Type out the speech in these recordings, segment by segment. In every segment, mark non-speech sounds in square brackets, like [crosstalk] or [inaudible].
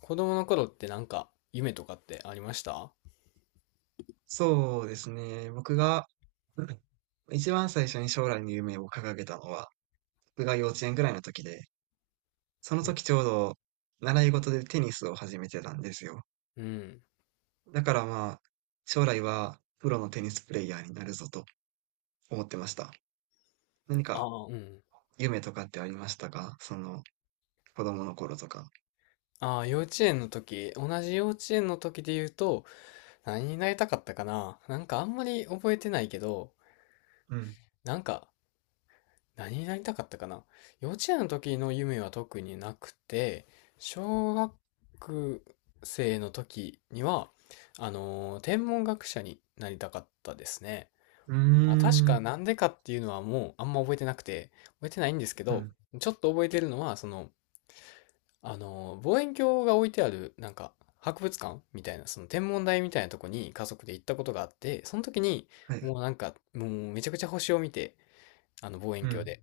子供の頃ってなんか夢とかってありました？そうですね。僕が、[clears throat] うん。一番最初に将来の夢を掲げたのは、僕が幼稚園ぐらいの時で、そのうん。時ちょうど習い事でテニスを始めてたんですよ。うん。だからまあ、将来はプロのテニスプレイヤーになるぞと思ってました。何あかあ、うん。夢とかってありましたか？その子供の頃とか。ああ、幼稚園の時、同じ幼稚園の時で言うと、何になりたかったかな、なんかあんまり覚えてないけど、うん。なんか何になりたかったかな、幼稚園の時の夢は特になくて、小学生の時には、天文学者になりたかったですね。うーまあ、確ん。かなんでかっていうのはもうあんま覚えてなくて、覚えてないんですけうど、ん。ちょっと覚えてるのは、望遠鏡が置いてある、博物館みたいな、その天文台みたいなとこに家族で行ったことがあって、その時に、はい。もうなんか、もうめちゃくちゃ星を見て、あの望遠う鏡ん。で。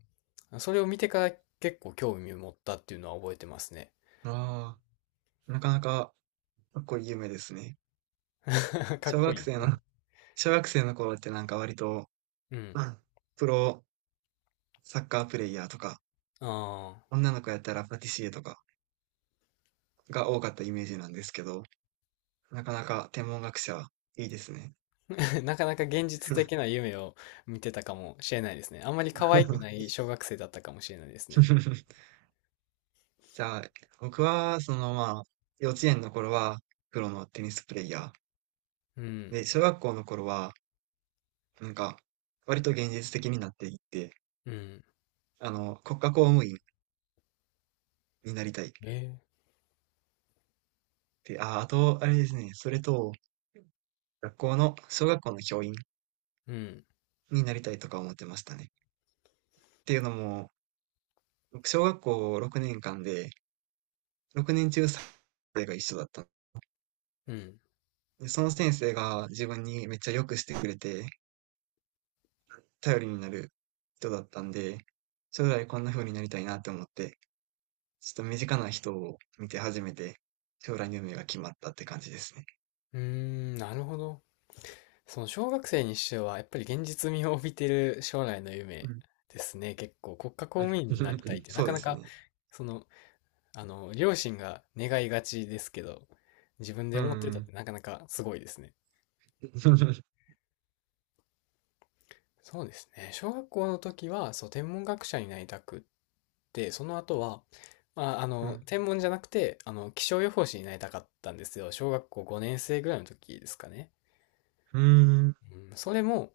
それを見てから結構興味を持ったっていうのは覚えてますね。ああ、なかなかかっこいい夢ですね。[laughs] かっ小こ学い生の、い。[laughs] 小学生の頃ってなんか割と、うん。うん。プロサッカープレイヤーとか、あ女の子やったらパティシエとかが多かったイメージなんですけど、なかなか天文学者いいですね。あ、[laughs] なかなか現実的な夢を見てたかもしれないですね。あんまり可愛くな [laughs] い小学生だったかもしれないですね。じゃあ、僕は、そのまあ、幼稚園の頃はプロのテニスプレイヤうー。ん、で、小学校の頃は、なんか、割と現実的になっていって、うん。国家公務員になりたい。えーで、あと、あれですね、それと、学校の、小学校の教員うん、になりたいとか思ってましたね。っていうのも、僕、小学校6年間で、6年中3生が一緒だったの。うん。で、その先生が自分にめっちゃ良くしてくれて、頼りになる人だったんで、将来こんな風になりたいなって思って、ちょっと身近な人を見て初めて、将来の夢が決まったって感じですね。うーん、なるほど。その小学生にしては、やっぱり現実味を帯びてる将来のう夢ん。ですね。結構、国家公うん 務員になりたいっ [laughs] て、なそうかでなすか、ね。その、両親が願いがちですけど、自分うで思ってたっん。てなかなかすごいですね。[laughs] そうですね。小学校の時は、そう、天文学者になりたくって、その後は、うん。天文じゃなくて、気象予報士になりたかったんですよ。小学校5年生ぐらいの時ですかね。うん。うん、それも、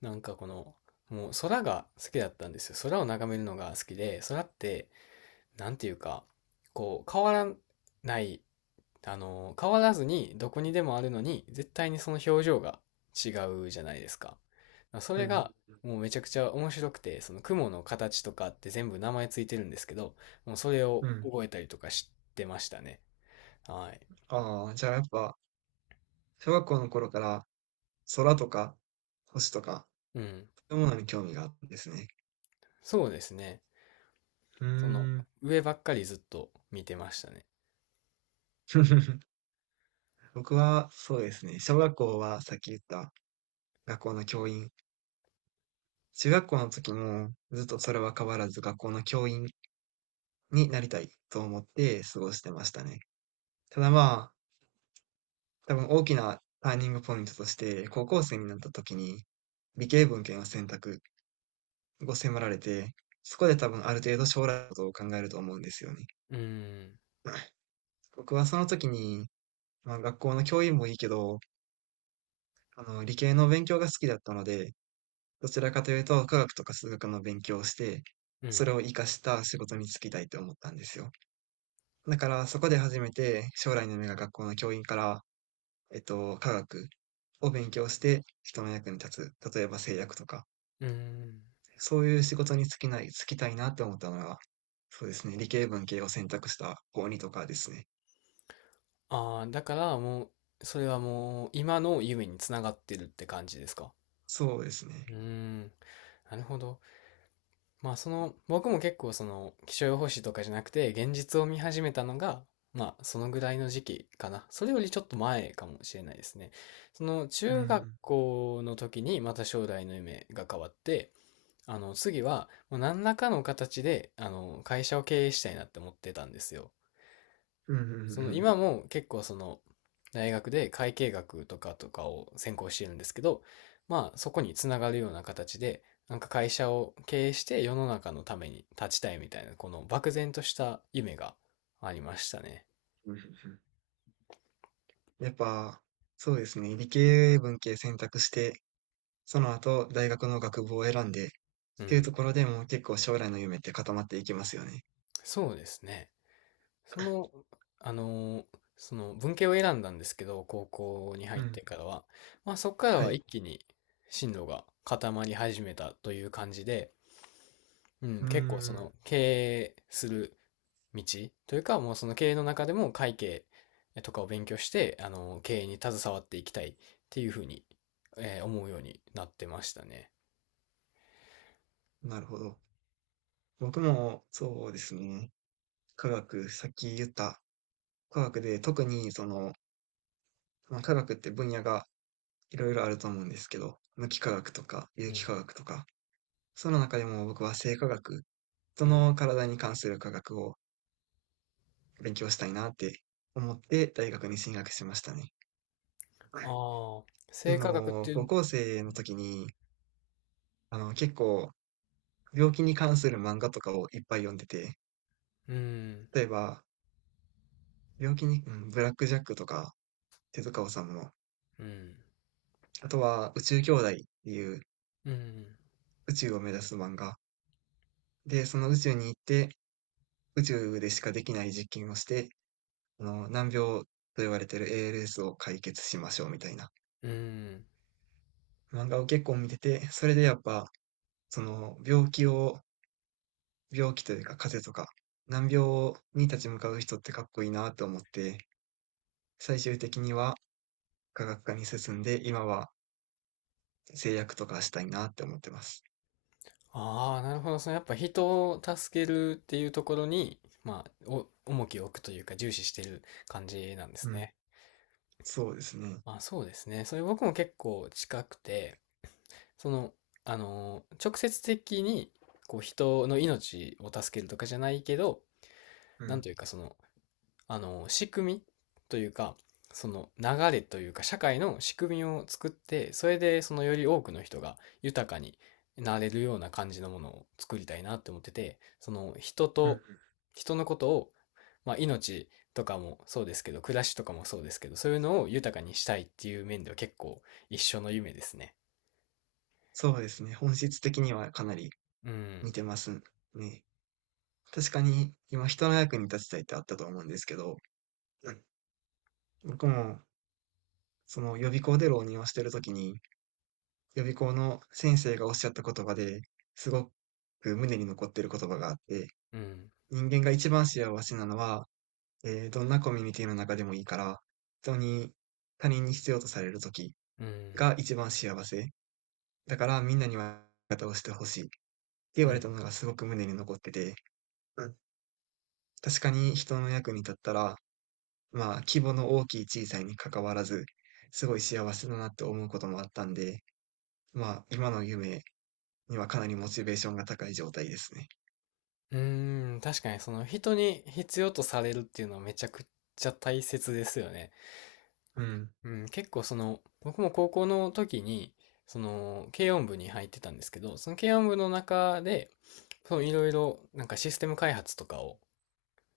なんかこの、もう空が好きだったんですよ。空を眺めるのが好きで、空って、なんていうか、こう、変わらない、あの、変わらずにどこにでもあるのに、絶対にその表情が違うじゃないですか。そうれん。が、もうめちゃくちゃ面白くて、その雲の形とかって全部名前ついてるんですけど、もうそれうをん。覚えたりとかしてましたね。はい。ああ、じゃあやっぱ、小学校の頃から空とか星とか、うん。そういうものに興味があったんですね。そうですね。うーその、ん。上ばっかりずっと見てましたね。[laughs] 僕は、そうですね。小学校はさっき言った学校の教員。中学校の時もずっとそれは変わらず学校の教員になりたいと思って過ごしてましたね。ただまあ、多分大きなターニングポイントとして、高校生になった時に理系文献を選択を迫られて、そこで多分ある程度将来のことを考えると思うんですよね。うん、僕はその時に、まあ、学校の教員もいいけど、理系の勉強が好きだったので、どちらかというと科学とか数学の勉強をして、うそん、れを活かした仕事に就きたいと思ったんですよ。だからそこで初めて将来の夢が学校の教員から、科学を勉強して人の役に立つ。例えば製薬とか、うん。そういう仕事に就きない、就きたいなって思ったのが、そうですね、理系文系を選択した高にとかですね。ああ、だからもう、それはもう、今の夢につながってるって感じですか？そうですね。うーん、なるほど。まあ、その、僕も結構その、気象予報士とかじゃなくて、現実を見始めたのが、まあ、そのぐらいの時期かな。それよりちょっと前かもしれないですね。その、う中学ん。校の時に、また将来の夢が変わって、次は、もう何らかの形で、会社を経営したいなって思ってたんですよ。うんうんうんうそのん。今も結構その大学で会計学とかを専攻してるんですけど、まあそこにつながるような形で、なんか会社を経営して世の中のために立ちたいみたいな、この漠然とした夢がありましたね。うんうんうん、やっぱ、そうですね。理系文系選択して、その後大学の学部を選んで、っうていうとん。ころでもう結構将来の夢って固まっていきますよね。そうですね。その、あのその文系を選んだんですけど、高校にう入ってん。からは、まあそこからはは一い。気に進路が固まり始めたという感じで、ううん、ー結構そん。の経営する道というか、もうその経営の中でも会計とかを勉強して、あの、経営に携わっていきたいっていうふうに、思うようになってましたね。なるほど。僕もそうですね。科学、さっき言った科学で特にその、まあ、科学って分野がいろいろあると思うんですけど、無機化学とか有う機ん。化学とか、その中でも僕は生化学、人うん。の体に関する科学を勉強したいなって思って大学に進学しましたね。っああ、てい生うの化学っても、い高う、校生の時に、結構、病気に関する漫画とかをいっぱい読んでて、うん、例えば、病気に、うん、ブラックジャックとか、手塚治虫の、うん、あとは、宇宙兄弟っていううん、宇宙を目指す漫画。で、その宇宙に行って、宇宙でしかできない実験をして、難病と言われてる ALS を解決しましょうみたいなうん。漫画を結構見てて、それでやっぱ、その病気を病気というか風邪とか、難病に立ち向かう人ってかっこいいなと思って、最終的には科学科に進んで、今は製薬とかしたいなって思ってます。ああ、なるほど。そのやっぱ人を助けるっていうところに、重きを置くというか重視してる感じなんですうん、ね。そうですね。あ、そうですね。それ僕も結構近くて、その、あのー、直接的に、こう、人の命を助けるとかじゃないけど、うなんん、というか、その、あのー、仕組みというか、その流れというか、社会の仕組みを作って、それで、そのより多くの人が豊かになれるような感じのものを作りたいなって思ってて、その、人うん、と、人のことを、まあ、命とかもそうですけど、暮らしとかもそうですけど、そういうのを豊かにしたいっていう面では結構一緒の夢ですね。そうですね。本質的にはかなりうん、似てますね。確かに今人の役に立ちたいってあったと思うんですけど、うん、僕もその予備校で浪人をしてる時に、予備校の先生がおっしゃった言葉ですごく胸に残ってる言葉があって、うん。人間が一番幸せなのは、どんなコミュニティの中でもいいから、人に、他人に必要とされる時うん、が一番幸せ。だからみんなには味方をしてほしいって言うわれん、たのがすごく胸に残ってて、うん、確かに人の役に立ったら、まあ規模の大きい小さいに関わらず、すごい幸せだなって思うこともあったんで、まあ今の夢にはかなりモチベーションが高い状態ですね。うーん、確かにその人に必要とされるっていうのはめちゃくちゃ大切ですよね。うん、うん、結構その、僕も高校の時に、その、軽音部に入ってたんですけど、その軽音部の中で、そのいろいろなんかシステム開発とかを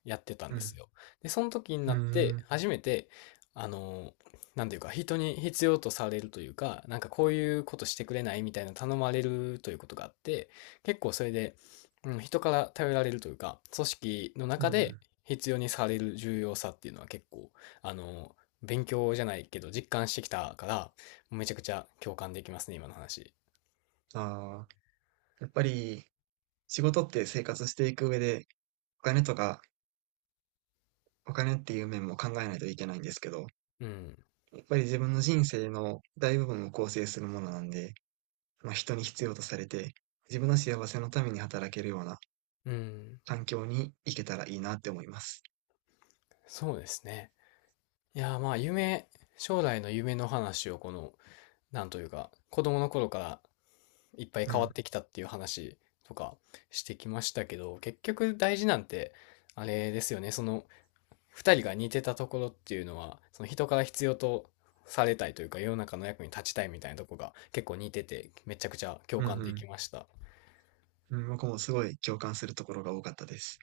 やってたんうでん、すよ。で、その時にうなって、ん、初めて、あの、なんていうか、人に必要とされるというか、なんかこういうことしてくれないみたいな頼まれるということがあって、結構それで、うん、人から頼られるというか、組織のうん、う中でん。必要にされる重要さっていうのは結構、あの、勉強じゃないけど実感してきたから、めちゃくちゃ共感できますね、今の話。ああ、やっぱり仕事って生活していく上で、お金とか、お金っていう面も考えないといけないんですけど、うん。やっぱり自分の人生の大部分を構成するものなんで、まあ、人に必要とされて、自分の幸せのために働けるようなうん。環境に行けたらいいなって思います。そうですね。いやー、まあ、夢、将来の夢の話をこのなんというか、子供の頃からいっぱいう変わっん。てきたっていう話とかしてきましたけど、結局大事なんて、あれですよね、その、二人が似てたところっていうのは、その人から必要とされたいというか、世の中の役に立ちたいみたいなところが結構似てて、めちゃくちゃ共う感できんました。うん。うん、僕もすごい共感するところが多かったです。